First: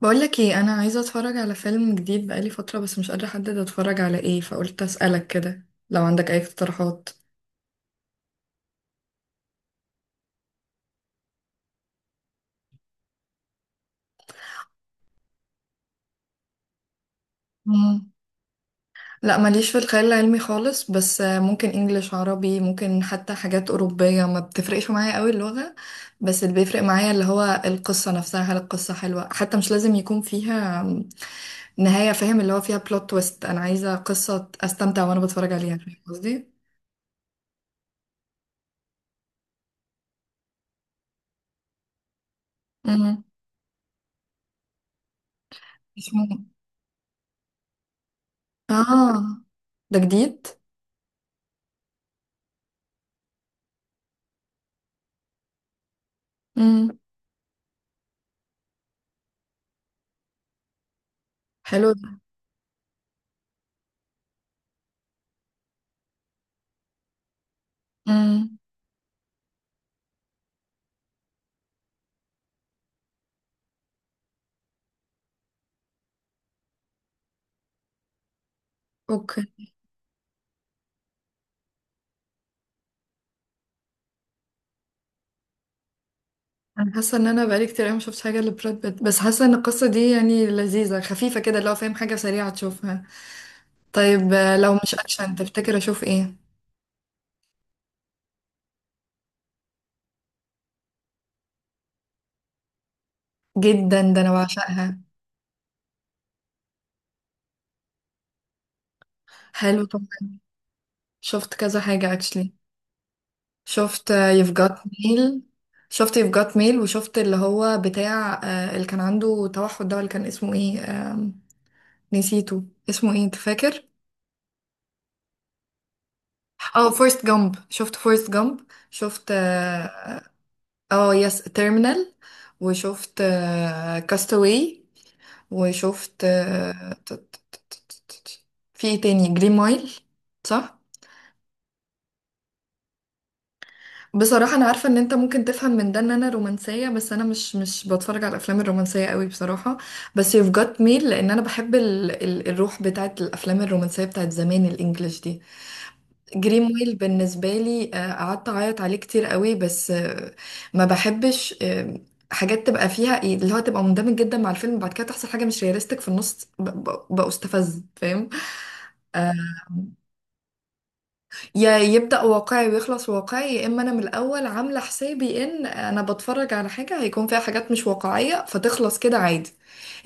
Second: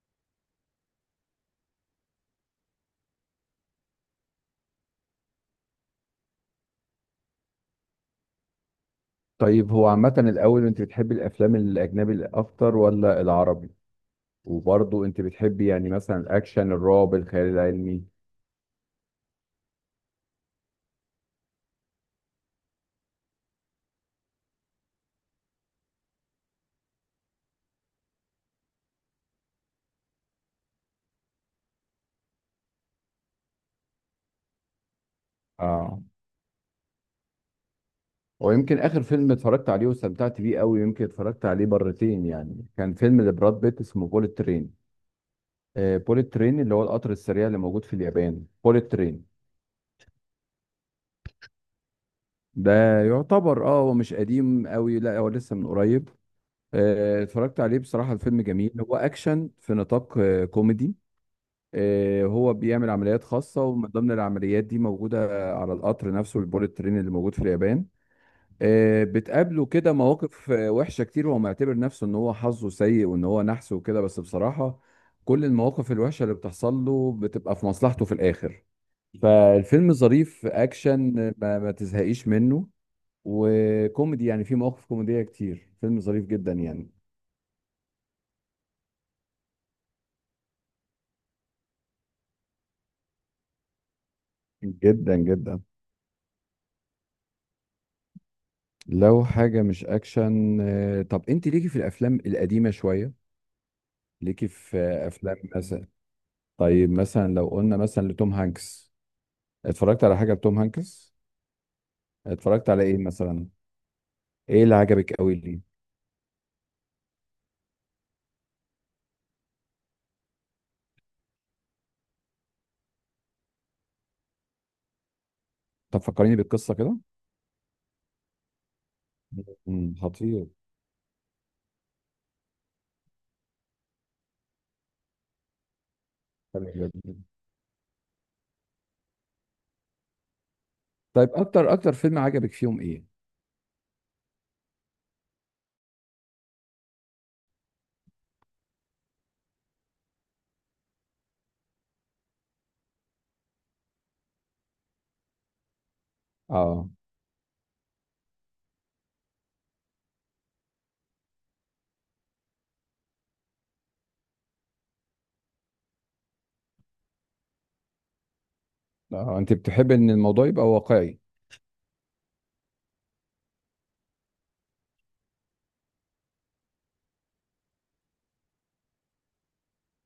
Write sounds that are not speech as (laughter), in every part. بقولك ايه، انا عايزه اتفرج على فيلم جديد بقالي فتره، بس مش قادره احدد اتفرج على ايه، فقلت اسالك كده لو عندك اي اقتراحات. طيب هو عامة الأول أنت بتحبي الأفلام الأجنبي أكتر ولا العربي؟ وبرضه أنت بتحبي مثلا الأكشن الرعب الخيال العلمي. مم. لا، ماليش في الخيال العلمي خالص، بس ممكن انجليش، عربي، ممكن حتى حاجات اوروبيه، ما بتفرقش معايا قوي اللغه. بس اللي بيفرق معايا اللي هو القصه نفسها، هل القصه حلوه، حتى مش لازم يكون فيها نهايه، فاهم؟ اللي هو فيها بلوت تويست، انا عايزه قصه استمتع وانا بتفرج عليها، فاهم اه، قصدي؟ ويمكن آخر فيلم اتفرجت عليه واستمتعت بيه قوي، يمكن اتفرجت عليه مرتين، يعني كان فيلم مم. لبراد بيت اسمه بوليت ترين. آه، اسمه. بوليت ترين اللي هو القطر السريع اللي موجود في اليابان، بوليت اه، ترين. ده جديد؟ ده يعتبر اه، هو مش قديم قوي، لا هو لسه من قريب. مم. اتفرجت عليه بصراحة الفيلم جميل، هو أكشن في نطاق كوميدي. حلو. هو بيعمل عمليات خاصة، ومن ضمن العمليات دي موجودة على القطر نفسه، البوليت ترين اللي موجود في اليابان. امم بتقابله كده مواقف وحشة كتير، وهو معتبر نفسه ان هو حظه سيء وان هو نحس وكده، بس بصراحة كل المواقف الوحشة اللي بتحصل له بتبقى في مصلحته في الآخر. اوكي. فالفيلم ظريف، أكشن ما تزهقيش منه، وكوميدي، يعني في مواقف كوميدية كتير، فيلم ظريف جدا يعني، انا حاسه ان انا بقالي كتير قوي ما شفتش حاجه لبراد بيت، بس حاسه ان القصه دي يعني لذيذه، خفيفه كده لو فاهم، حاجه سريعه تشوفها. طيب، لو مش جدا اكشن جدا. تفتكر اشوف ايه؟ لو حاجة مش أكشن طب أنت ليكي في الأفلام القديمة شوية؟ جدا، ده انا ليكي في بعشقها. افلام مثلا؟ طيب مثلا لو قلنا مثلا لتوم هانكس، حلو اتفرجت على طبعا. حاجه لتوم هانكس؟ شفت كذا حاجه اكشلي. اتفرجت على ايه مثلا؟ شفت يف ايه اللي جات عجبك قوي ميل. ليه؟ شفت يف جات ميل، وشفت اللي هو بتاع اللي كان عنده توحد ده، اللي كان اسمه ايه؟ آم، نسيته. اسمه ايه انت فاكر؟ طب فكريني بالقصه اه، كده. فورست جامب. شفت فورست جامب. شفت امم، خطير. اه، يس تيرمينال. وشفت كاستاوي. وشفت حلو جدا. في ايه تاني؟ جرين مايل. صح. طيب اكتر اكتر فيلم عجبك فيهم ايه؟ بصراحة أنا عارفة إن أنت ممكن تفهم من ده إن أنا رومانسية، بس أنا مش بتفرج على الأفلام الرومانسية قوي بصراحة، بس You've Got Mail لأن أنا بحب ال الروح بتاعت الأفلام الرومانسية بتاعت زمان، الإنجليش دي. اه جريمويل بالنسبة لي قعدت أعيط عليه كتير قوي، بس ما بحبش حاجات تبقى فيها إيه، اللي هو تبقى مندمج جدا مع الفيلم بعد كده تحصل حاجة مش رياليستيك في النص بستفز، فاهم؟ آه، اه، انت بتحب ان الموضوع يبقى واقعي. يا يبدأ واقعي ويخلص واقعي، يا إما أنا من الأول عاملة حسابي إن أنا بتفرج على حاجة هيكون فيها حاجات مش واقعية فتخلص كده عادي.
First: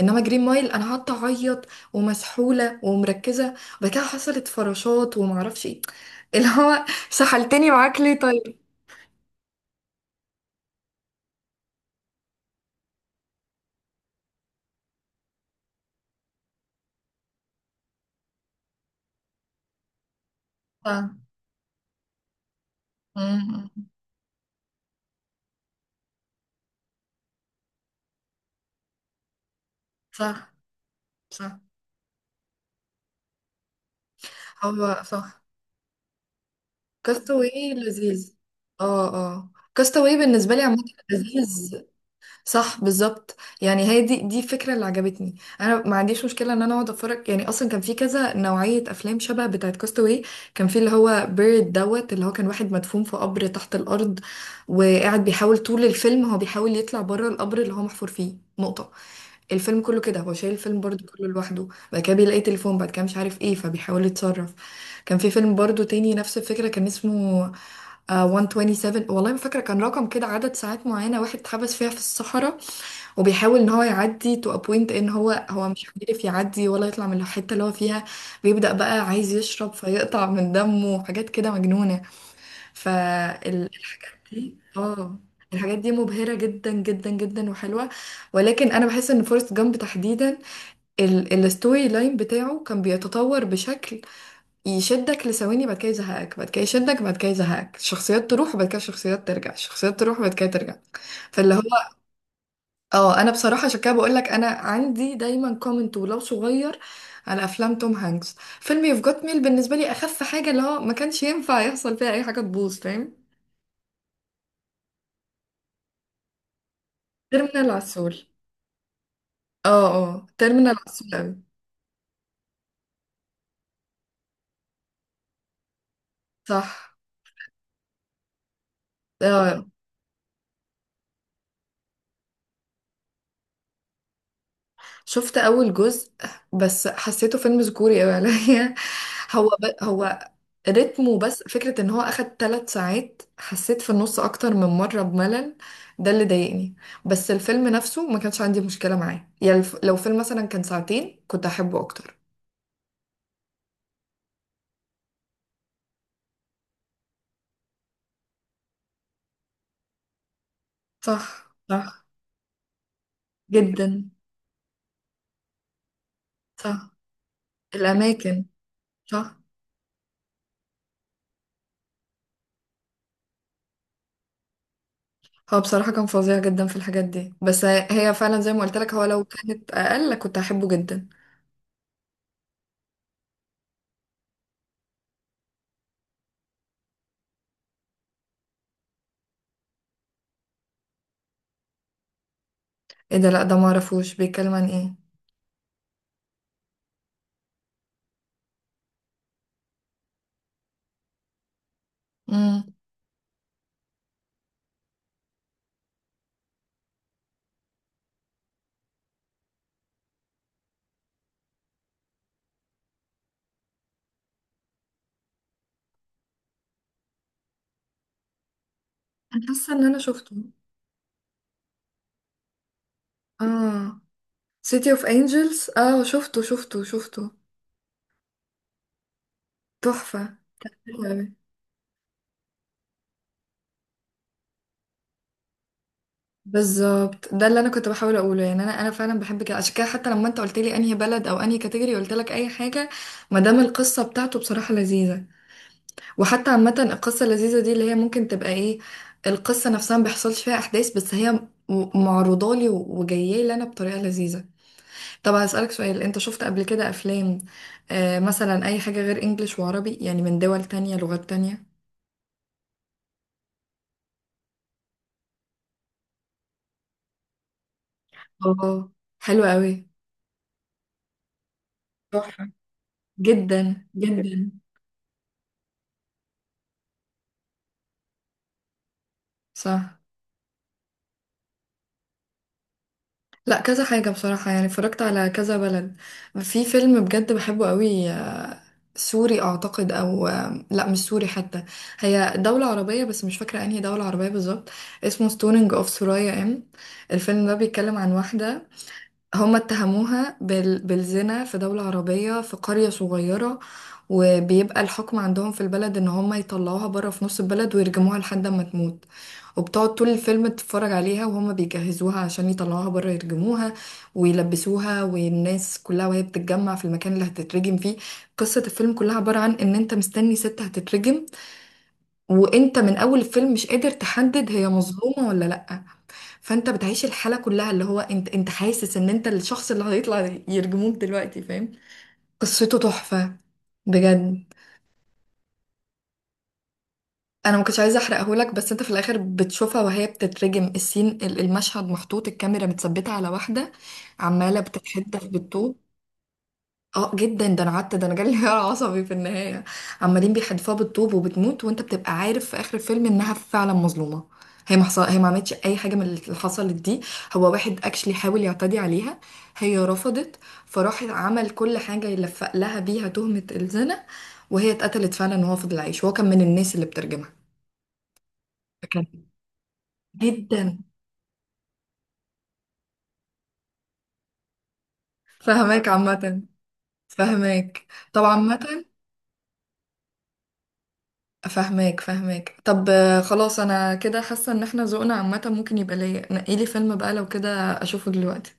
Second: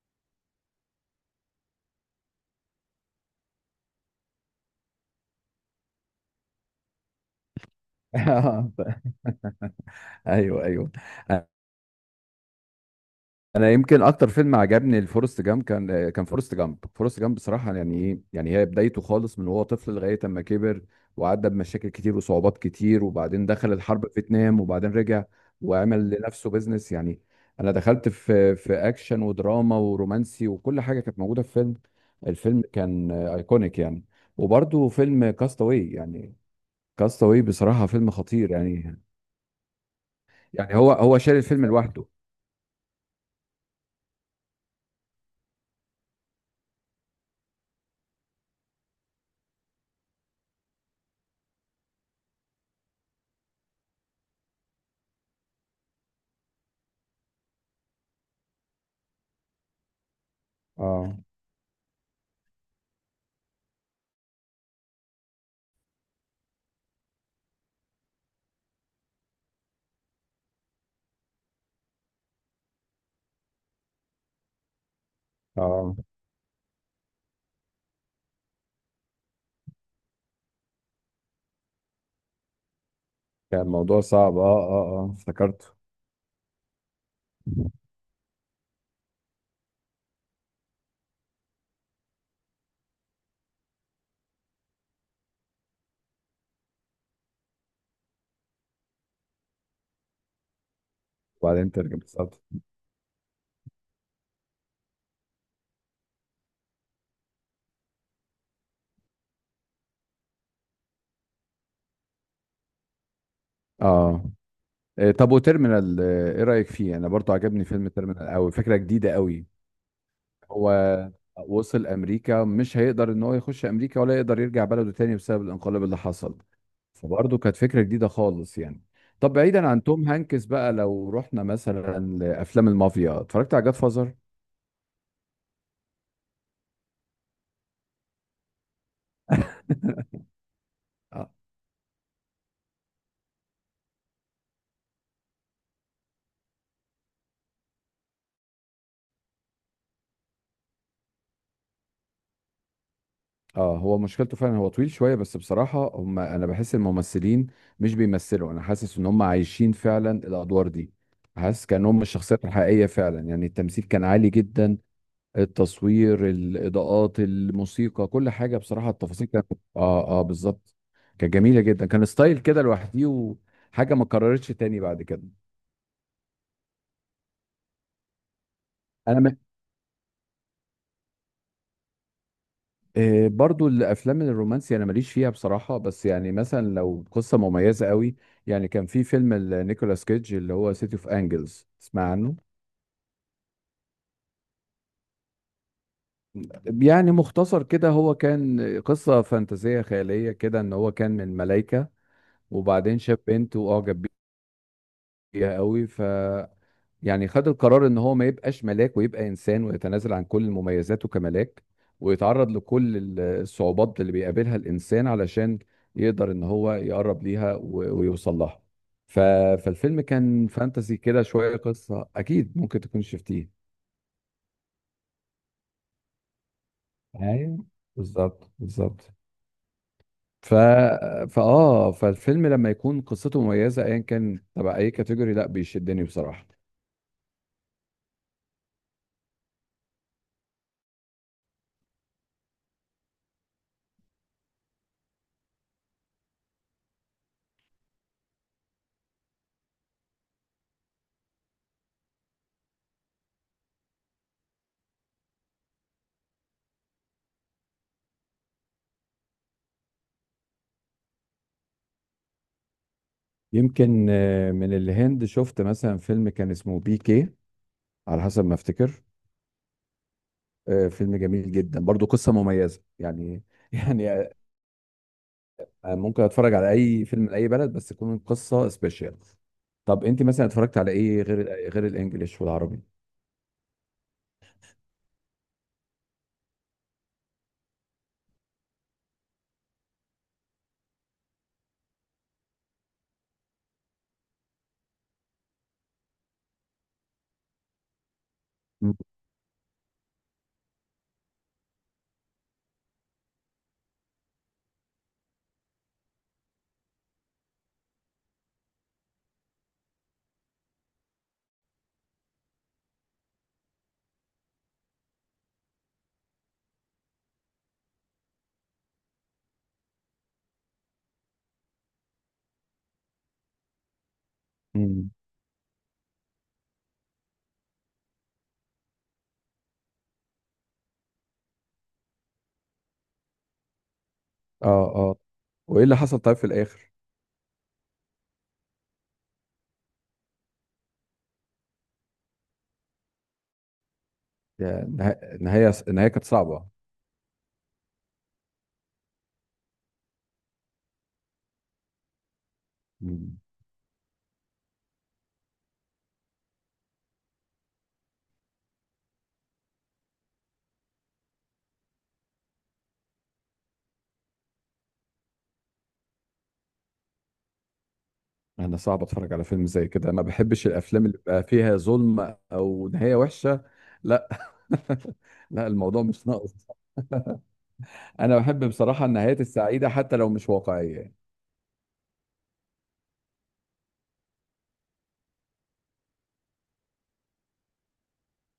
انما جرين مايل انا قعدت اعيط ومسحوله ومركزه، وبعد كده حصلت فراشات ومعرفش ايه، اللي هو سحلتني معاك ليه طيب؟ (laughs) ايوه ايوه. انا يمكن اكتر فيلم عجبني الفورست جامب، كان فورست جامب بصراحه، يعني ايه يعني هي بدايته خالص من وهو طفل لغايه اما كبر صح. وعدى بمشاكل كتير وصعوبات كتير، وبعدين مم. دخل الحرب في فيتنام، وبعدين رجع وعمل لنفسه بيزنس يعني. انا دخلت في اكشن ودراما ورومانسي، صح وكل حاجه كانت موجوده في صح. فيلم. الفيلم كان ايكونيك يعني. وبرده هو فيلم صح، كاستاوي يعني، كاستاوي كاستاوي بصراحه فيلم لذيذ. خطير يعني، اه اه، كاستاوي بالنسبه لي يعني عامه هو شال الفيلم لذيذ. لوحده. صح بالظبط. يعني هي دي الفكره اللي عجبتني، انا ما عنديش مشكله ان انا اقعد اتفرج، يعني اصلا كان في كذا نوعيه افلام شبه بتاعه كاستاوي. كان في اللي هو بيرد دوت، اللي هو كان واحد مدفون في قبر تحت الارض، وقاعد بيحاول طول الفيلم هو بيحاول يطلع بره القبر اللي هو محفور فيه نقطه. الفيلم كله كده هو شايل الفيلم برضو اه كله لوحده. بعد كده بيلاقي تليفون، بعد كده مش عارف ايه، فبيحاول يتصرف. كان في فيلم برضو تاني نفس الفكرة، كان اسمه 127، والله ما فاكرة، كان رقم كده عدد ساعات معينة واحد اتحبس فيها في الصحراء، وبيحاول ان هو يعدي تو ابوينت، ان هو مش اه، عارف يعدي ولا يطلع من الحتة اللي هو فيها. بيبدأ بقى عايز يشرب فيقطع من دمه وحاجات كده مجنونة. كان الموضوع فالحاجات صعب، اه دي اه اه، اه، افتكرته. الحاجات دي مبهرة جدا جدا جدا، وحلوة. ولكن انا بحس ان فورست جامب تحديدا، الستوري لاين بتاعه كان بيتطور بشكل يشدك لثواني، بعد كده يزهقك، بعد كده يشدك، بعد كده يزهقك، الشخصيات تروح وبعد كده الشخصيات ترجع، الشخصيات تروح وبعد كده ترجع. فاللي هو وبعدين ترجم بالظبط. اه، انا بصراحة عشان كده بقول لك انا عندي دايما كومنت ولو صغير على افلام توم هانكس. فيلم يوف جوت ميل بالنسبة لي اخف حاجة، اللي هو ما كانش ينفع يحصل فيها اي حاجة تبوظ، فاهم؟ اه، إيه، طب وتيرمينال ايه رأيك فيه؟ انا برضو عجبني تيرمينال فيلم عسول. تيرمينال قوي، فكرة جديدة قوي. اه اه، هو تيرمينال عسول اوي. وصل امريكا، مش هيقدر ان هو يخش امريكا، ولا يقدر يرجع بلده تاني بسبب الانقلاب اللي حصل. صح. فبرضه كانت فكرة جديدة خالص يعني. طب اه، بعيدا عن توم هانكس بقى، لو رحنا مثلا لافلام المافيا، اتفرجت على جاد فازر؟ شفت اول جزء، بس حسيته فيلم ذكوري قوي عليا. (laughs) هو هو رتمه، بس (laughs) فكرة ان هو اخد 3 ساعات، حسيت في النص اكتر من مرة بملل. ده اللي ضايقني. بس الفيلم نفسه ما كانش عندي مشكلة معاه، يعني لو فيلم مثلا كان ساعتين كنت احبه اكتر. اه، هو مشكلته فعلا هو طويل شويه، بس بصراحه هم انا بحس الممثلين مش بيمثلوا، انا حاسس ان هم عايشين فعلا الادوار دي، صح حاسس كانهم صح. الشخصيات الحقيقيه فعلا، يعني التمثيل كان جدا. عالي جدا. التصوير، صح، الاضاءات، الموسيقى، كل الاماكن. حاجه بصراحه، التفاصيل صح. كانت، اه اه، بالظبط، كانت جميله جدا، كان ستايل كده لوحدي، وحاجه ما اتكررتش تاني بعد كده. هو بصراحة كان فظيع جدا في الحاجات دي، بس هي فعلا زي ما قلت لك، هو انا لو من، كانت اقل كنت احبه جدا. إيه، برضو الافلام الرومانسي انا ماليش فيها بصراحه، بس يعني مثلا لو قصه مميزه قوي، يعني كان في فيلم نيكولاس كيدج اللي هو سيتي اوف انجلز، تسمع عنه؟ ايه ده؟ لا، ده ما اعرفوش، بيتكلم عن ايه؟ يعني مختصر كده، هو كان قصه فانتازيه خياليه كده، ان هو كان من ملايكه، امم وبعدين شاف بنت واعجب بيها قوي، يعني خد القرار ان هو ما يبقاش ملاك ويبقى انسان، ويتنازل عن كل مميزاته كملاك، ويتعرض لكل الصعوبات اللي بيقابلها الانسان، علشان يقدر ان هو يقرب ليها ويوصل لها. ف... انا حاسه ان انا فالفيلم شفته. كان فانتسي كده شوية، قصة اكيد ممكن تكون شفتيه. اه، سيتي اوف انجلز، اه، شفته شفته شفته. ايوه، بالظبط بالظبط. تحفه. ف... حلو أوي. فاه، فالفيلم لما يكون قصته مميزة ايا كان تبع اي كاتيجوري، لا بيشدني بصراحة. بالظبط، ده اللي انا كنت بحاول اقوله. يعني انا فعلا بحب كده، عشان كده حتى لما انت قلت لي انهي بلد او انهي كاتيجوري، قلت لك اي حاجه ما دام القصه بتاعته بصراحه لذيذه. وحتى عامه، القصه اللذيذه دي اللي هي ممكن تبقى ايه، القصه نفسها ما بيحصلش فيها احداث بس هي معروضه لي وجايه لي انا بطريقه لذيذه. طب هسألك سؤال، انت شفت قبل كده افلام مثلا اي حاجة غير انجليش وعربي يعني من دول تانية، لغات تانية؟ يمكن من الهند شفت مثلا فيلم كان اسمه بي كي، على حسب ما اه، افتكر. حلوة قوي. فيلم جميل جدا، برضو قصة تحفة. مميزة يعني. (laughs) جدا يعني جدا. ممكن اتفرج على اي فيلم لاي بلد، بس تكون القصة سبيشال. صح. طب انت مثلا اتفرجت على ايه غير الانجليش والعربي؟ لا، كذا حاجة بصراحة، يعني اتفرجت على كذا بلد. في فيلم بجد بحبه قوي، سوري اعتقد، او لا مش سوري حتى، هي دولة عربية بس مش فاكرة انهي دولة عربية بالظبط. اسمه ستونينج اوف سورايا. الفيلم ده بيتكلم عن واحدة مم. هما اتهموها بالزنا في دولة عربية، في قرية صغيرة. وبيبقى الحكم عندهم في البلد ان هما يطلعوها بره في نص البلد ويرجموها لحد ما تموت. وبتقعد طول الفيلم تتفرج عليها وهما بيجهزوها عشان يطلعوها بره يرجموها ويلبسوها، والناس كلها وهي بتتجمع في المكان اللي هتترجم فيه. قصة الفيلم كلها عبارة عن ان انت مستني ست هتترجم، وانت من اول الفيلم مش قادر تحدد هي مم. مظلومة ولا لأ. فانت بتعيش الحاله كلها، اللي هو انت حاسس ان انت الشخص اللي هيطلع يرجموك دلوقتي، فاهم؟ قصته تحفه بجد. اه اه، وايه اللي حصل طيب في الاخر؟ انا ما كنتش عايزه احرقه لك، بس انت في الاخر بتشوفها وهي بتترجم، السين المشهد محطوط الكاميرا متثبته على واحده عماله يعني بتتحدث النهاية بالطول. النهاية كانت صعبة. اه جدا، ده انا قعدت ده انا جالي انهيار عصبي في النهايه. عمالين بيحدفوها بالطوب وبتموت، وانت بتبقى عارف في اخر الفيلم انها مم. فعلا مظلومه. هي ما حصل... هي ما عملتش اي حاجه من اللي حصلت دي، هو واحد اكشلي حاول يعتدي عليها، هي رفضت، فراح عمل كل حاجه يلفق لها بيها تهمه الزنا. وهي اتقتلت فعلا وهو فضل عايش، هو كان من الناس اللي بترجمها. انا صعب كان اتفرج على فيلم زي كده، ما بحبش جدا. الافلام اللي بقى فيها ظلم او نهاية وحشة، لا. (laughs) لا، فهماك الموضوع مش عامه. ناقص. فهماك طبعا انا بحب عامه. بصراحة النهايات السعيدة حتى لو مش واقعية. فاهماك فاهماك. طب خلاص، انا كده حاسه ان احنا ذوقنا عامه ممكن يبقى ليا، نقيلي فيلم بقى لو كده اشوفه دلوقتي.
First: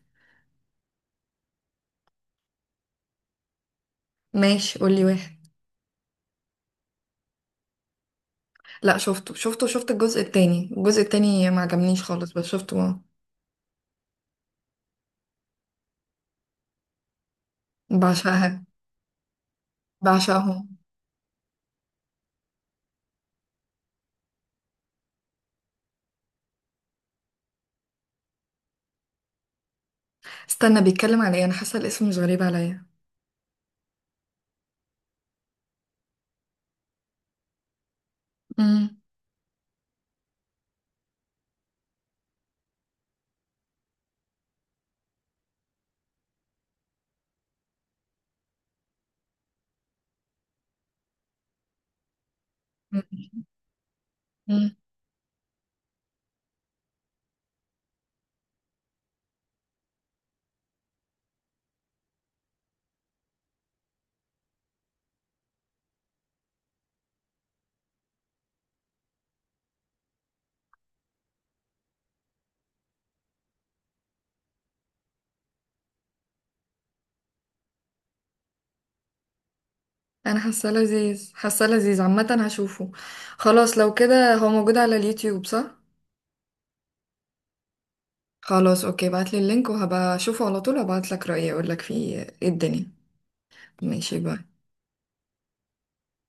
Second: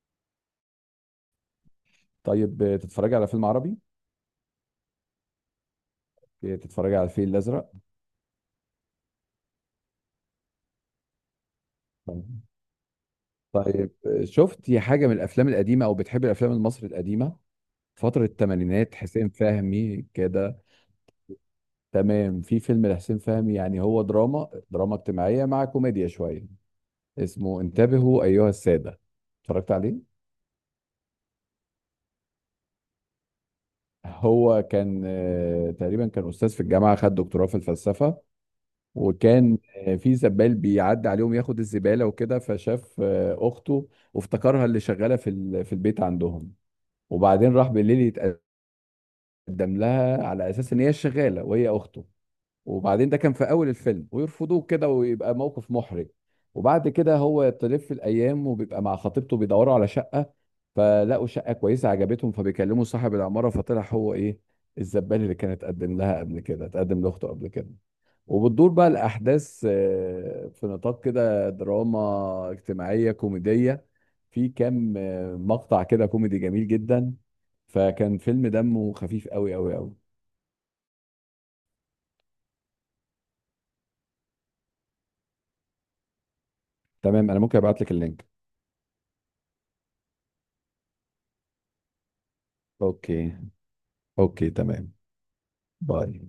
طيب تتفرجي على فيلم عربي؟ ماشي قولي واحد. تتفرجي على الفيل الازرق؟ لا شفته شفته، شفت الجزء التاني، الجزء التاني ما عجبنيش خالص طبعاً. بس شفته طيب شفتي حاجه من الافلام القديمه؟ او بتحبي الافلام المصري القديمه، فتره بعشقها. الثمانينات، حسين فهمي كده؟ بعشقهم. تمام، في فيلم لحسين فهمي، يعني هو دراما، دراما اجتماعيه مع كوميديا شويه، اسمه انتبهوا ايها الساده، اتفرجت عليه؟ استنى، بيتكلم على ايه؟ انا حاسه الاسم مش غريب عليا. هو كان تقريبا كان استاذ في الجامعه، خد دكتوراه في الفلسفه، امم وكان في زبال بيعدي عليهم ياخد الزبالة وكده، فشاف أخته، وافتكرها اللي شغالة في البيت عندهم، وبعدين راح بالليل يتقدم لها على أساس إن هي الشغالة، وهي أخته. وبعدين ده كان في أول الفيلم، ويرفضوه امم كده ويبقى موقف محرج. وبعد كده هو تلف الأيام، وبيبقى مع خطيبته بيدوروا على شقة، فلقوا شقة كويسة عجبتهم، فبيكلموا صاحب العمارة، فطلع هو إيه، الزبال اللي كانت تقدم لها قبل كده، تقدم لأخته قبل كده. وبتدور بقى الأحداث في نطاق كده دراما اجتماعية كوميدية، في كام مقطع كده كوميدي جميل جدا، فكان فيلم دمه خفيف قوي قوي قوي. انا حاسه لذيذ، حاسه لذيذ عامه، هشوفه. خلاص لو كده هو موجود على اليوتيوب، صح؟ تمام، أنا ممكن أبعت لك اللينك. خلاص اوكي، بعتلي اللينك وهبقى اشوفه على طول، وابعتلك رأيي اقولك فيه ايه الدنيا. أوكي. ماشي، باي. أوكي تمام. باي.